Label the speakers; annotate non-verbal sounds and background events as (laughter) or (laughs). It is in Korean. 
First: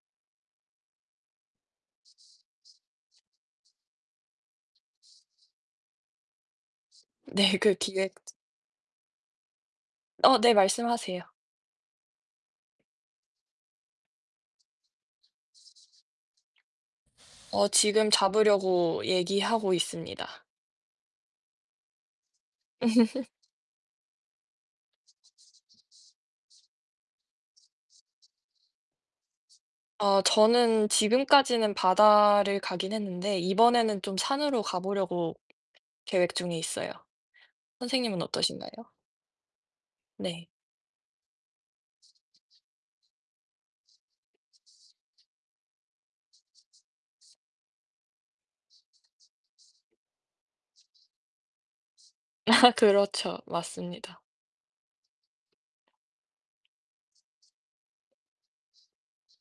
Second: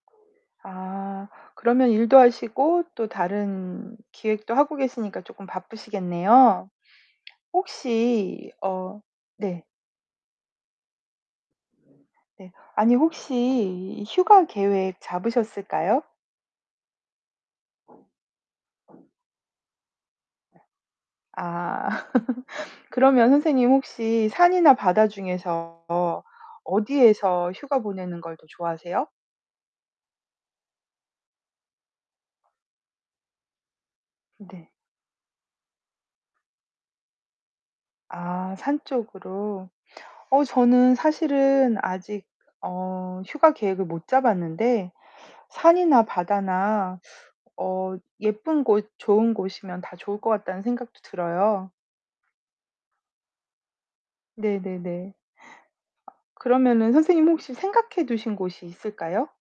Speaker 1: 아 그러면 일도 하시고 또 다른 기획도 하고 계시니까 쪼끔 바쁘시겠네요.
Speaker 2: 네 그 기획
Speaker 1: 혹시 어 네.
Speaker 2: 어 네, 말씀하세요.
Speaker 1: 네, 아니 혹시 휴가 계획 잡으셨을까요?
Speaker 2: 어 지금 잡으려고 얘기하고 있습니다.
Speaker 1: 아. (laughs) 그러면
Speaker 2: (laughs)
Speaker 1: 선생님 혹시 산이나 바다 중에서 어디에서 휴가 보내는 걸 더 좋아하세요?
Speaker 2: 어 저는 지금까지는 바다를 가기는 했는데 이번에는 좀 산으로
Speaker 1: 네.
Speaker 2: 가 보려고 계획 중에 있어요. 선생님은
Speaker 1: 아
Speaker 2: 어떠신가요?
Speaker 1: 산 쪽으로. 어
Speaker 2: 네.
Speaker 1: 저는 사실은 아직 어 휴가 계획을 못 잡았는데 산이나 바다나 어 예쁜 곳, 좋은 곳이면 다 좋을 것 같다는 생각도 들어요.
Speaker 2: 아 그렇죠. 맞습니다.
Speaker 1: 네네네. 그러면은 선생님 혹시 생각해 두신 곳이 있을까요?